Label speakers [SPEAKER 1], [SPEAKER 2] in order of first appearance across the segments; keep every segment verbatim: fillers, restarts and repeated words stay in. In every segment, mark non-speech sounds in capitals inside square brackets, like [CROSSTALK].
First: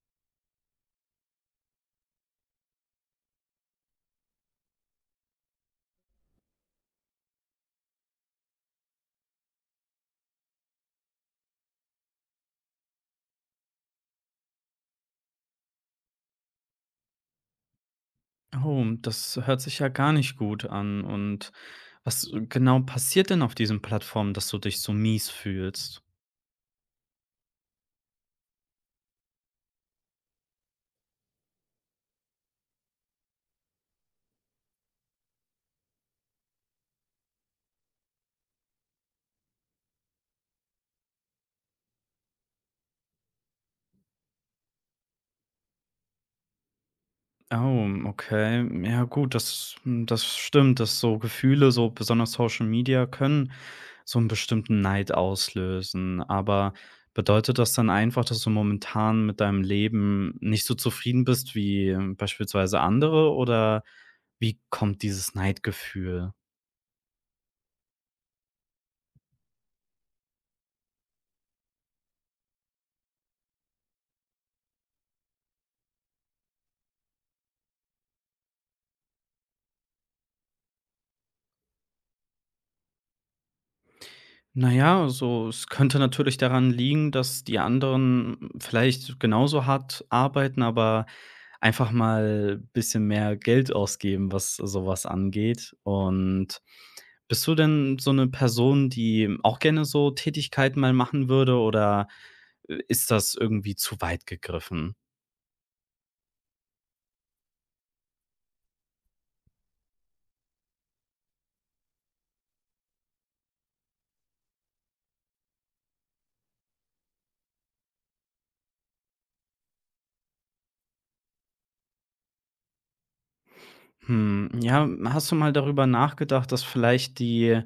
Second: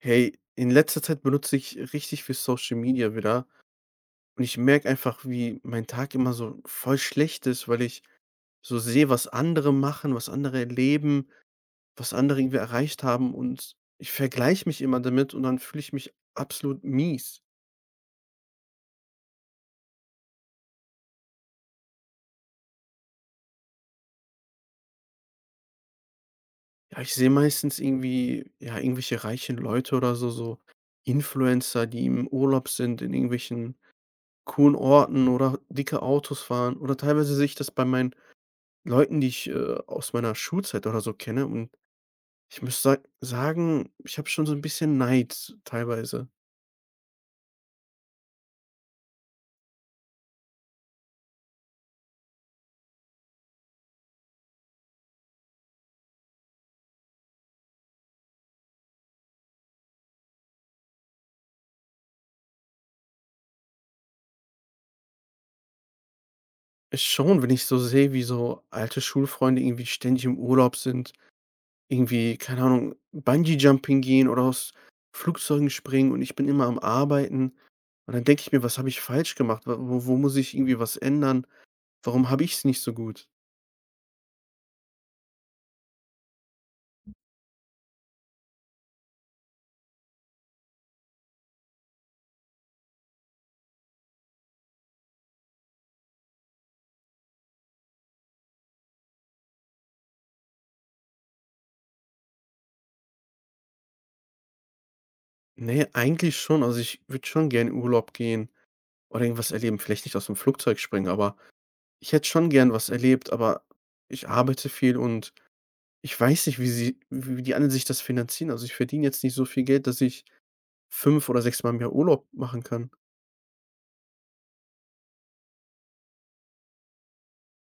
[SPEAKER 1] Hey, in letzter Zeit benutze ich richtig viel Social Media wieder und ich merke einfach, wie mein Tag immer so voll schlecht ist, weil ich so sehe, was andere machen, was andere erleben, was andere irgendwie erreicht haben, und ich vergleiche mich immer damit und dann fühle ich mich absolut mies.
[SPEAKER 2] Oh, das hört sich ja gar nicht gut an. Und was genau passiert denn auf diesen Plattformen, dass du dich so mies fühlst?
[SPEAKER 1] Ja, ich sehe meistens irgendwie, ja, irgendwelche reichen Leute oder so, so Influencer, die im Urlaub sind, in irgendwelchen coolen Orten oder dicke Autos fahren, oder teilweise sehe ich das bei meinen Leuten, die ich, äh, aus meiner Schulzeit oder so kenne, und ich muss sa sagen, ich habe schon so ein bisschen Neid teilweise.
[SPEAKER 2] Oh, okay. Ja, gut, das, hm, das stimmt, dass so Gefühle, so besonders Social Media, können so einen bestimmten Neid auslösen. Aber bedeutet das dann einfach, dass du momentan mit deinem Leben nicht so zufrieden bist wie hm, beispielsweise andere? Oder wie kommt dieses Neidgefühl?
[SPEAKER 1] Ist schon, wenn ich so sehe, wie so alte Schulfreunde irgendwie ständig im Urlaub sind, irgendwie, keine Ahnung, Bungee Jumping gehen oder aus Flugzeugen springen, und ich bin immer am Arbeiten. Und dann denke ich mir: „Was habe ich falsch gemacht? Wa wo wo muss ich irgendwie was ändern? Warum habe ich es nicht so gut?“
[SPEAKER 2] Na ja, also, es könnte natürlich daran liegen, dass die anderen vielleicht genauso hart arbeiten, aber einfach mal ein bisschen mehr Geld ausgeben, was sowas angeht. Und bist du denn so eine Person, die auch gerne so Tätigkeiten mal machen würde oder äh, ist das irgendwie zu weit gegriffen?
[SPEAKER 1] Ne, eigentlich schon. Also, ich würde schon gern in Urlaub gehen oder irgendwas erleben. Vielleicht nicht aus dem Flugzeug springen, aber ich hätte schon gern was erlebt, aber ich arbeite viel und ich weiß nicht, wie sie wie die anderen sich das finanzieren. Also, ich verdiene jetzt nicht so viel Geld, dass ich fünf oder sechs Mal im Jahr Urlaub machen kann.
[SPEAKER 2] Hm, ja, hast du mal darüber nachgedacht, dass vielleicht die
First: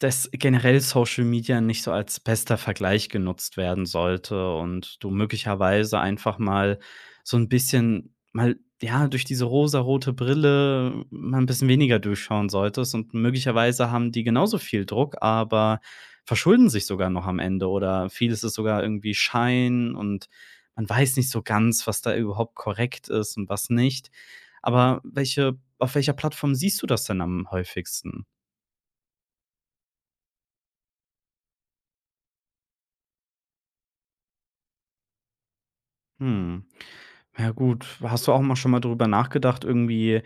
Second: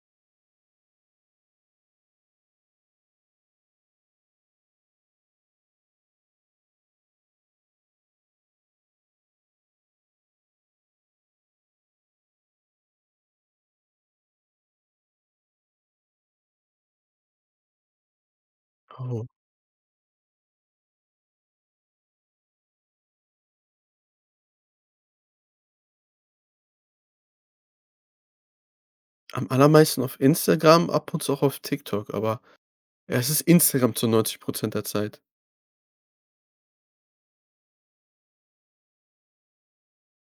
[SPEAKER 2] dass generell Social Media nicht so als bester Vergleich genutzt werden sollte und du möglicherweise einfach mal so ein bisschen mal, ja, durch diese rosarote Brille mal ein bisschen weniger durchschauen solltest und möglicherweise haben die genauso viel Druck, aber verschulden sich sogar noch am Ende oder vieles ist sogar irgendwie
[SPEAKER 1] Oh,
[SPEAKER 2] Schein und man weiß nicht so ganz, was da überhaupt korrekt ist und was nicht. Aber welche auf welcher Plattform siehst du das denn am häufigsten?
[SPEAKER 1] am allermeisten auf Instagram, ab und zu auch auf TikTok, aber ja, es ist Instagram zu neunzig Prozent der Zeit.
[SPEAKER 2] Mhm. Ja gut, hast du auch mal schon mal drüber nachgedacht, irgendwie,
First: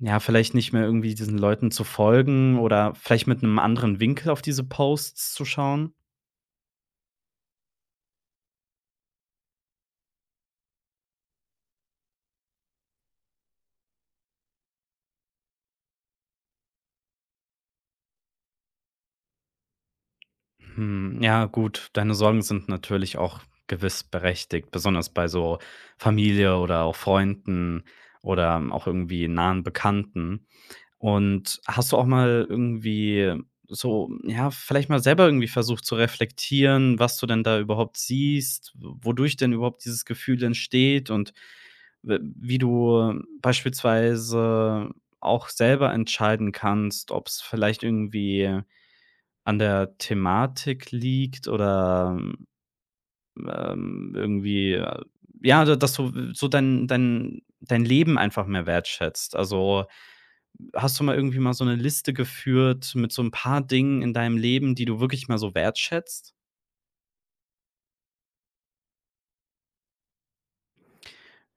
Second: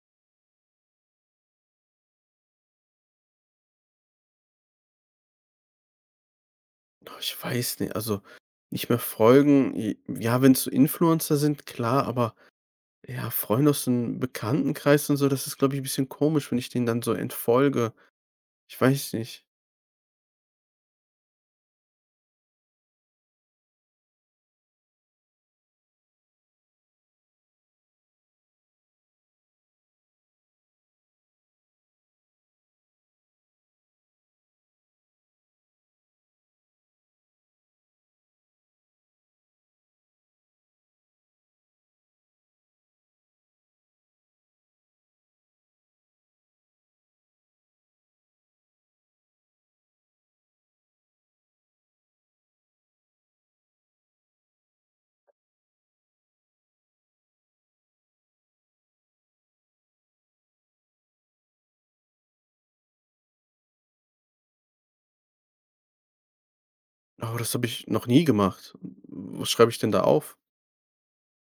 [SPEAKER 2] ja, vielleicht nicht mehr irgendwie diesen Leuten zu folgen oder vielleicht mit einem anderen Winkel auf diese Posts zu schauen?
[SPEAKER 1] Oh, ich weiß nicht, also, nicht mehr folgen, j ja, wenn's so Influencer sind, klar, aber ja, Freunde aus dem Bekanntenkreis und so, das ist, glaube ich, ein bisschen komisch, wenn ich denen dann so entfolge. Ich weiß nicht.
[SPEAKER 2] Hm, ja gut, deine Sorgen sind natürlich auch gewiss berechtigt, besonders bei so Familie oder auch Freunden oder auch irgendwie nahen Bekannten. Und hast du auch mal irgendwie so ja, vielleicht mal selber irgendwie versucht zu reflektieren, was du denn da überhaupt siehst, wodurch denn überhaupt dieses Gefühl entsteht und w wie du beispielsweise auch selber entscheiden kannst, ob es vielleicht irgendwie an der Thematik liegt oder, ähm, irgendwie, äh ja, da dass du so dein dein dein Leben einfach mehr wertschätzt. Also, hast du mal irgendwie mal so eine Liste geführt mit so ein paar Dingen in deinem Leben, die du wirklich mal so wertschätzt?
[SPEAKER 1] Aber das habe ich noch nie gemacht. Was schreibe ich denn da auf?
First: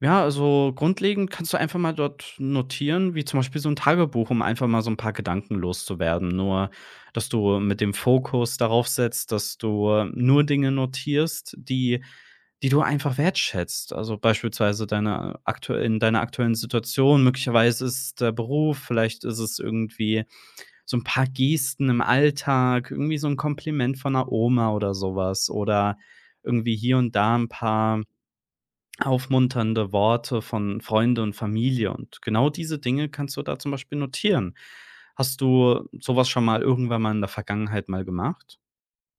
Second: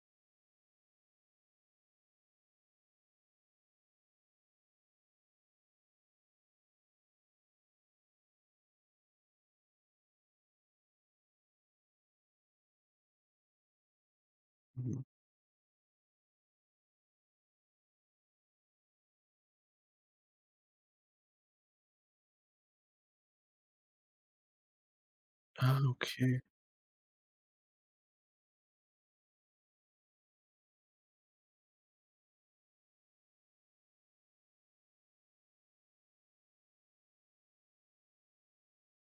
[SPEAKER 2] Ja, also grundlegend kannst du einfach mal dort notieren, wie zum Beispiel so ein Tagebuch, um einfach mal so ein paar Gedanken loszuwerden. Nur, dass du mit dem Fokus darauf setzt, dass du nur Dinge notierst, die die du einfach wertschätzt. Also, beispielsweise
[SPEAKER 1] Mhm.
[SPEAKER 2] deine aktuell in deiner aktuellen Situation, möglicherweise ist es der Beruf, vielleicht ist es irgendwie so ein paar Gesten im Alltag, irgendwie so ein Kompliment von einer Oma oder sowas
[SPEAKER 1] Ah,
[SPEAKER 2] oder
[SPEAKER 1] okay.
[SPEAKER 2] irgendwie hier und da ein paar aufmunternde Worte von Freunde und Familie und genau diese Dinge kannst du da zum Beispiel notieren. Hast du sowas schon mal irgendwann mal in der Vergangenheit mal gemacht?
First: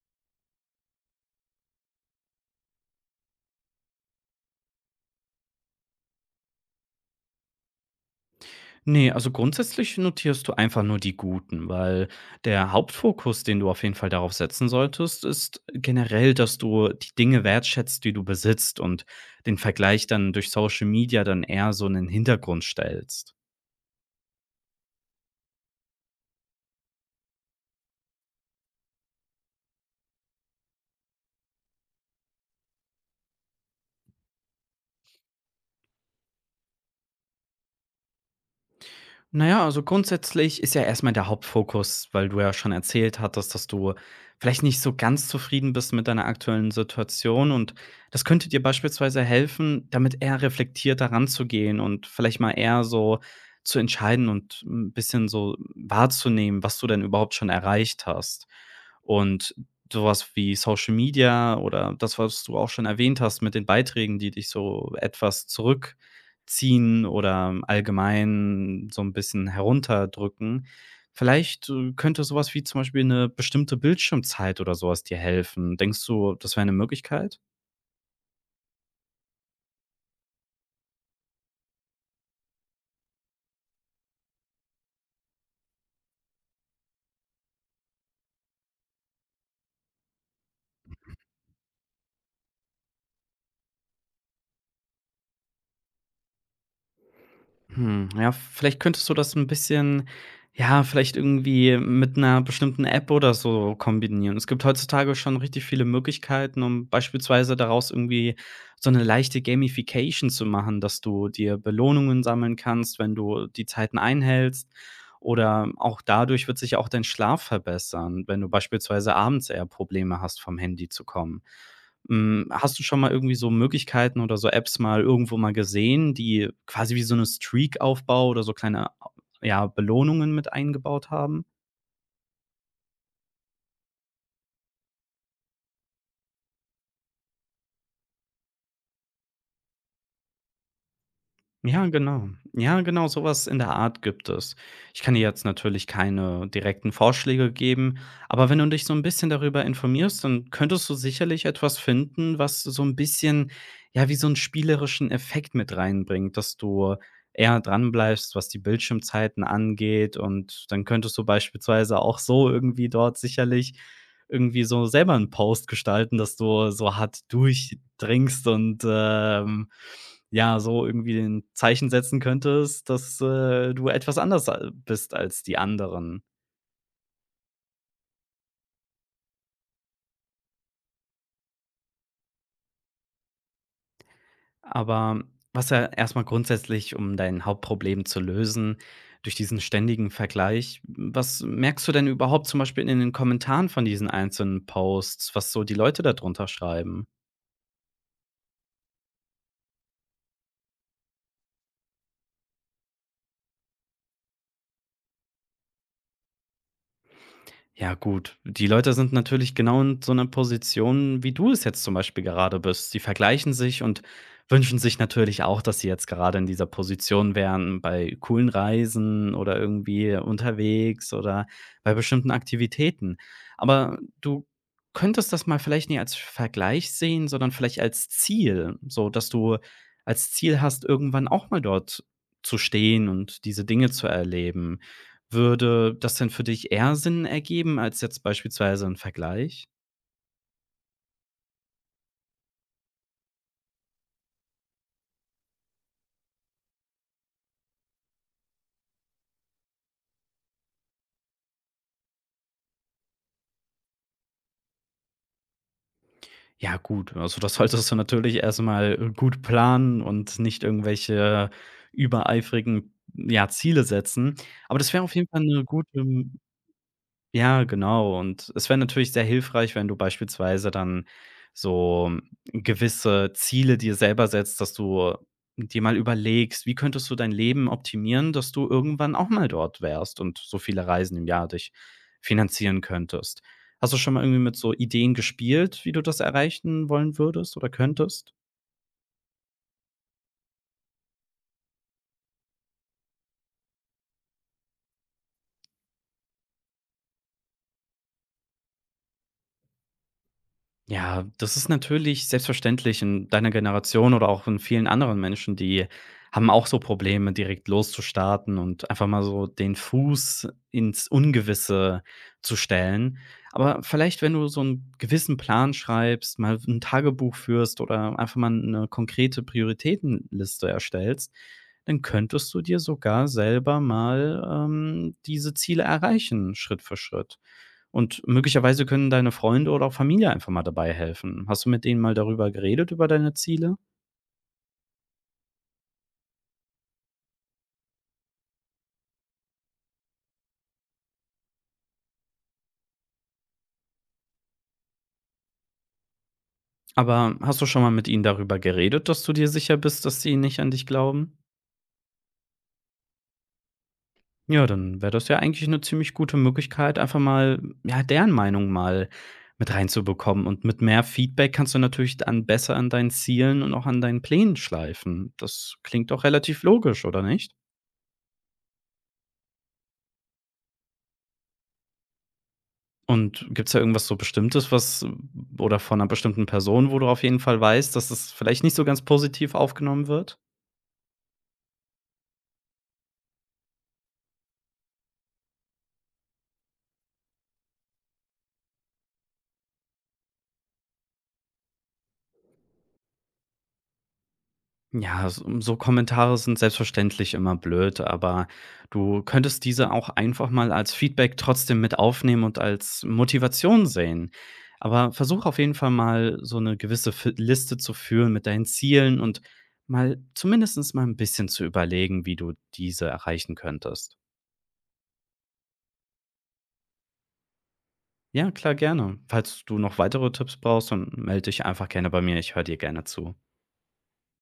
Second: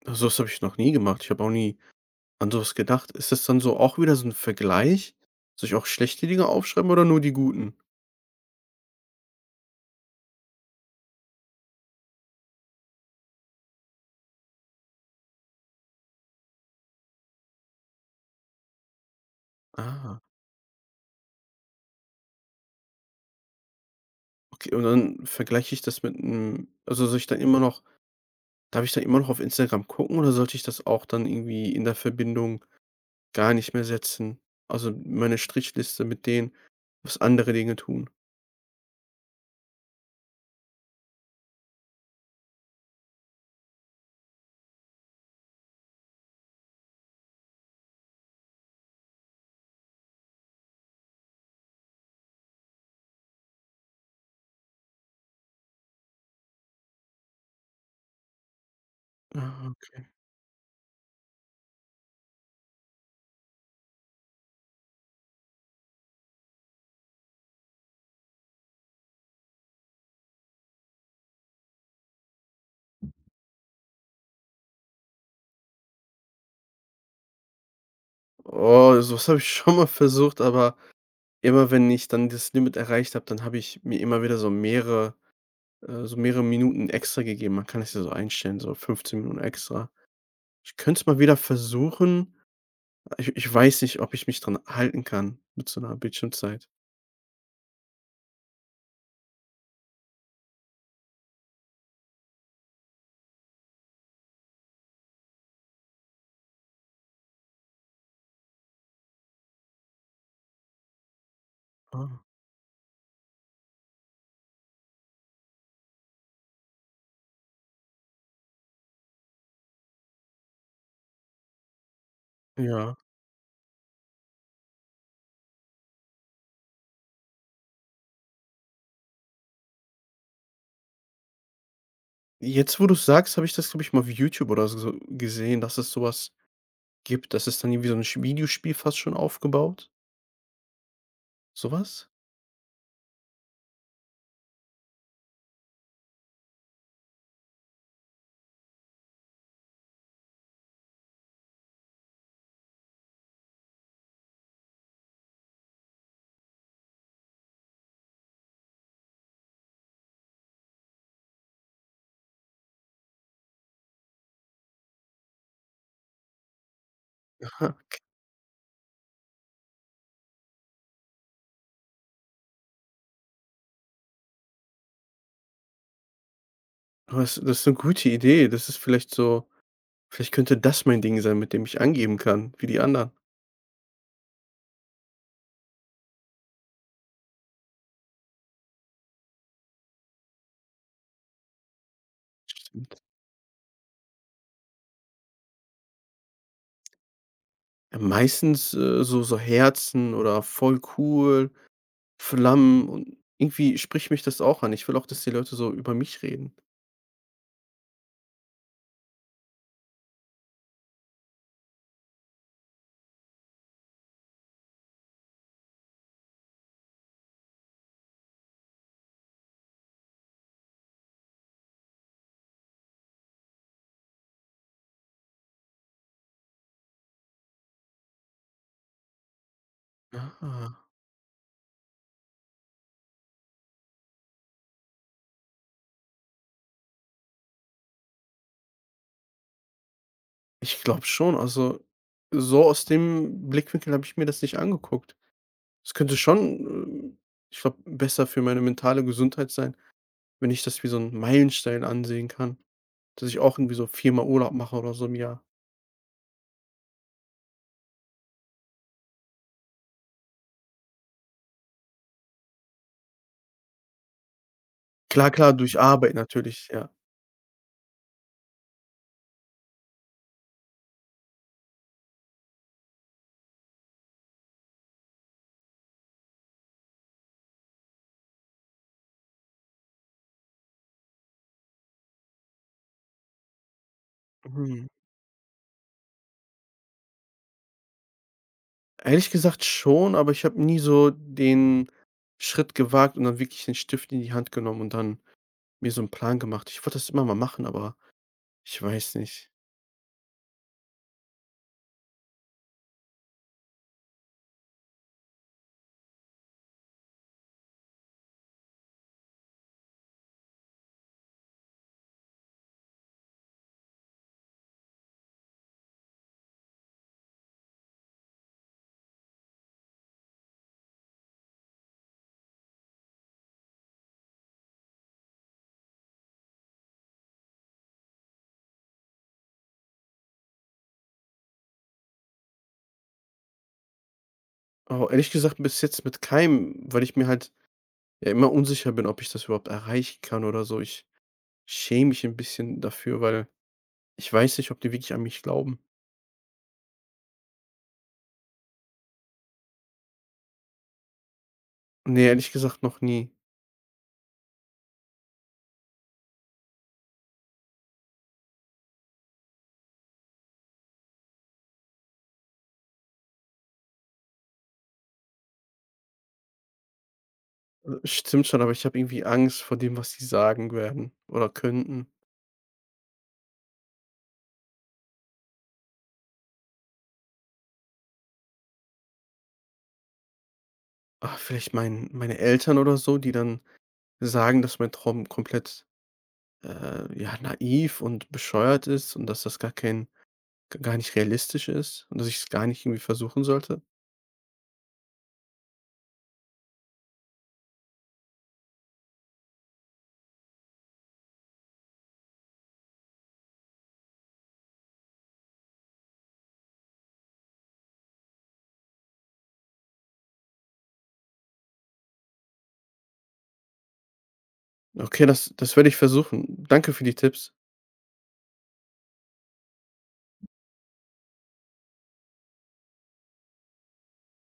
[SPEAKER 1] Also das habe ich noch nie gemacht. Ich habe auch nie an so was gedacht. Ist das dann so auch wieder so 'n Vergleich? Soll ich auch schlechte Dinge aufschreiben oder nur die guten?
[SPEAKER 2] Ne, also grundsätzlich notierst du einfach nur die Guten, weil der Hauptfokus, den du auf jeden Fall darauf setzen solltest, ist generell, dass du die Dinge wertschätzt, die du besitzt und den Vergleich
[SPEAKER 1] Ah,
[SPEAKER 2] dann durch Social Media dann eher so in den Hintergrund stellst.
[SPEAKER 1] okay. Und dann vergleiche ich das mit 'nem, also, soll ich dann immer noch, darf ich dann immer noch auf Instagram gucken oder sollte ich das auch dann irgendwie in der Verbindung gar nicht mehr setzen? Also, meine Strichliste mit denen, was andere Dinge tun.
[SPEAKER 2] Na ja, also grundsätzlich ist ja erstmal der Hauptfokus, weil du ja schon erzählt hattest, dass du vielleicht nicht so ganz zufrieden bist mit deiner aktuellen Situation und das könnte dir beispielsweise helfen, damit eher reflektiert da ranzugehen und vielleicht mal eher so zu entscheiden und ein bisschen so wahrzunehmen, was du denn überhaupt schon erreicht hast. Und
[SPEAKER 1] Ah, okay.
[SPEAKER 2] sowas wie Social Media oder das, was du auch schon erwähnt hast mit den Beiträgen, die dich so etwas zurück ziehen oder allgemein so 'n bisschen herunterdrücken. Vielleicht, äh, könnte so was wie zum Beispiel 'ne bestimmte Bildschirmzeit oder so was dir helfen. Denkst du, das wäre 'ne Möglichkeit?
[SPEAKER 1] Oh, so was habe ich [LAUGHS] schon mal versucht, aber immer wenn ich dann das Limit erreicht habe, dann habe ich mir immer wieder so mehrere äh, so mehrere Minuten extra gegeben. Man kann es ja so einstellen, so fünfzehn Minuten extra. Ich könnte es mal wieder versuchen. Ich ich weiß nicht, ob ich mich dran halten kann mit so einer Bildschirmzeit.
[SPEAKER 2] Hm, ja, vielleicht könntest du das ein bisschen ja, vielleicht irgendwie mit einer bestimmten App oder so kombinieren. Es gibt heutzutage schon richtig viele Möglichkeiten, um beispielsweise daraus irgendwie so eine leichte Gamification zu machen, dass du dir Belohnungen
[SPEAKER 1] Ah,
[SPEAKER 2] sammeln kannst, wenn du die Zeiten einhältst. Oder auch dadurch wird sich auch dein Schlaf verbessern, wenn du beispielsweise abends eher Probleme hast, vom Handy zu kommen. Hm, hast du
[SPEAKER 1] ja.
[SPEAKER 2] schon mal irgendwie so Möglichkeiten oder so Apps mal irgendwo mal gesehen, die quasi wie so eine Streak Aufbau oder so kleine, ja, Belohnungen mit eingebaut haben?
[SPEAKER 1] Jetzt, wo du sagst, habe ich das, glaube ich, mal auf YouTube oder so gesehen, dass es sowas gibt. Das ist dann irgendwie so ein Sch Videospiel fast schon aufgebaut.
[SPEAKER 2] Ja,
[SPEAKER 1] Sowas?
[SPEAKER 2] genau. Ja, genau, so was in der Art gibt es. Ich kann dir jetzt natürlich keine direkten Vorschläge geben, aber wenn du dich so ein bisschen darüber informierst, dann könntest du sicherlich etwas finden, was so ein bisschen, ja, wie so einen spielerischen Effekt mit reinbringt, dass du eher dranbleibst, was die Bildschirmzeiten angeht. Und dann könntest du beispielsweise auch so irgendwie dort sicherlich irgendwie so selber 'n Post gestalten, dass du so hart
[SPEAKER 1] Aha. [LAUGHS]
[SPEAKER 2] durchdringst und, ähm, ja, so irgendwie 'n Zeichen setzen könntest, dass, äh, du etwas anders a bist als die anderen.
[SPEAKER 1] Oh, das das ist eine gute Idee. Das ist vielleicht so, vielleicht könnte das mein Ding sein, mit dem ich angeben kann, wie die anderen.
[SPEAKER 2] Aber was ja erst mal grundsätzlich, um dein Hauptproblem zu lösen durch diesen ständigen Vergleich was merkst du denn überhaupt zum Beispiel in
[SPEAKER 1] Stimmt.
[SPEAKER 2] den Kommentaren von diesen einzelnen Posts, was so die Leute da drunter schreiben?
[SPEAKER 1] Ja, meistens, äh, so so Herzen oder „voll cool“, Flammen, und irgendwie spricht mich das auch an. Ich will auch, dass die Leute so über mich reden.
[SPEAKER 2] Ja gut, die Leute sind natürlich genau in so einer Position, wie du es jetzt zum Beispiel gerade bist. Die vergleichen sich und wünschen sich natürlich auch, dass sie jetzt gerade in dieser Position wären bei coolen Reisen oder irgendwie unterwegs oder bei bestimmten Aktivitäten. Aber du könntest das mal vielleicht nicht als Vergleich sehen, sondern vielleicht als Ziel, so dass du als Ziel
[SPEAKER 1] Ah.
[SPEAKER 2] hast, irgendwann auch mal dort zu stehen und diese Dinge zu erleben. Würde das denn für dich eher Sinn ergeben als jetzt beispielsweise ein Vergleich?
[SPEAKER 1] Ich glaube schon, also, so aus dem Blickwinkel habe ich mir das nicht angeguckt. Es könnte schon, äh, ich glaube, besser für meine mentale Gesundheit sein, wenn ich das wie so 'n Meilenstein ansehen kann, dass ich auch irgendwie so viermal Urlaub mache oder so im Jahr.
[SPEAKER 2] Ja gut, also das solltest du natürlich erst mal, äh, gut planen und nicht irgendwelche übereifrigen, ja, Ziele setzen. Aber das wäre auf jeden
[SPEAKER 1] Klar,
[SPEAKER 2] Fall
[SPEAKER 1] klar,
[SPEAKER 2] eine
[SPEAKER 1] durch
[SPEAKER 2] gute.
[SPEAKER 1] Arbeit natürlich, ja.
[SPEAKER 2] Ja, genau. Und es wäre natürlich sehr hilfreich, wenn du beispielsweise dann so gewisse Ziele dir selber setzt, dass du dir mal überlegst, wie könntest du dein Leben optimieren, dass du irgendwann auch mal dort wärst und so viele Reisen im Jahr dich finanzieren könntest. Hast du schon mal irgendwie mit so
[SPEAKER 1] Mhm.
[SPEAKER 2] Ideen gespielt, wie du das erreichen wollen würdest oder könntest?
[SPEAKER 1] Ehrlich gesagt schon, aber ich habe nie so den Schritt gewagt und dann wirklich den Stift in die Hand genommen und dann mir so 'n Plan gemacht. Ich wollte das immer mal machen, aber ich weiß nicht.
[SPEAKER 2] Ja, das ist natürlich selbstverständlich in deiner Generation oder auch in vielen anderen Menschen, die haben auch so Probleme, direkt loszustarten und einfach mal so den Fuß ins Ungewisse zu stellen. Aber vielleicht, wenn du so einen gewissen Plan schreibst, mal ein Tagebuch führst oder einfach mal eine konkrete Prioritätenliste erstellst, dann könntest du dir sogar selber mal, ähm, diese Ziele erreichen, Schritt für Schritt. Und möglicherweise können deine Freunde oder auch Familie einfach mal dabei helfen. Hast du mit denen mal darüber geredet, über deine Ziele?
[SPEAKER 1] Aber ehrlich gesagt bis jetzt mit keinem, weil ich mir halt ja immer unsicher bin, ob ich das überhaupt erreichen kann oder so. Ich schäme mich 'n bisschen dafür, weil ich weiß nicht, ob die wirklich an mich glauben.
[SPEAKER 2] Aber hast du schon mal mit ihnen darüber geredet, dass du dir sicher bist, dass sie nicht an dich glauben?
[SPEAKER 1] Ne, ehrlich gesagt noch nie.
[SPEAKER 2] Ja, dann wäre das ja eigentlich eine ziemlich gute Möglichkeit, einfach mal, ja, deren Meinung mal mit reinzubekommen. Und mit mehr Feedback kannst du natürlich dann besser an deinen Zielen und auch an deinen Plänen schleifen. Das klingt doch relativ logisch, oder nicht?
[SPEAKER 1] Stimmt schon, aber ich habe irgendwie Angst vor dem, was sie sagen werden oder könnten.
[SPEAKER 2] Und gibt's da irgendwas so Bestimmtes, was oder von einer bestimmten Person, wo du auf jeden Fall weißt, dass das vielleicht nicht so ganz positiv aufgenommen wird?
[SPEAKER 1] Ah, vielleicht mein meine Eltern oder so, die dann sagen, dass mein Traum komplett, äh, ja, naiv und bescheuert ist und dass das gar kein gar nicht realistisch ist und dass ich es gar nicht irgendwie versuchen sollte?
[SPEAKER 2] Ja, s so Kommentare sind selbstverständlich immer blöd, aber du könntest diese auch einfach mal als Feedback trotzdem mit aufnehmen und als Motivation sehen. Aber versuch auf jeden Fall mal, so eine gewisse Fi Liste zu führen mit deinen Zielen und mal zumindestens mal ein bisschen zu überlegen, wie du diese erreichen könntest.
[SPEAKER 1] Okay, das das werde ich versuchen. Danke für die Tipps.
[SPEAKER 2] Ja, klar, gerne. Falls du noch weitere Tipps brauchst, dann melde dich einfach gerne bei mir. Ich höre dir gerne zu.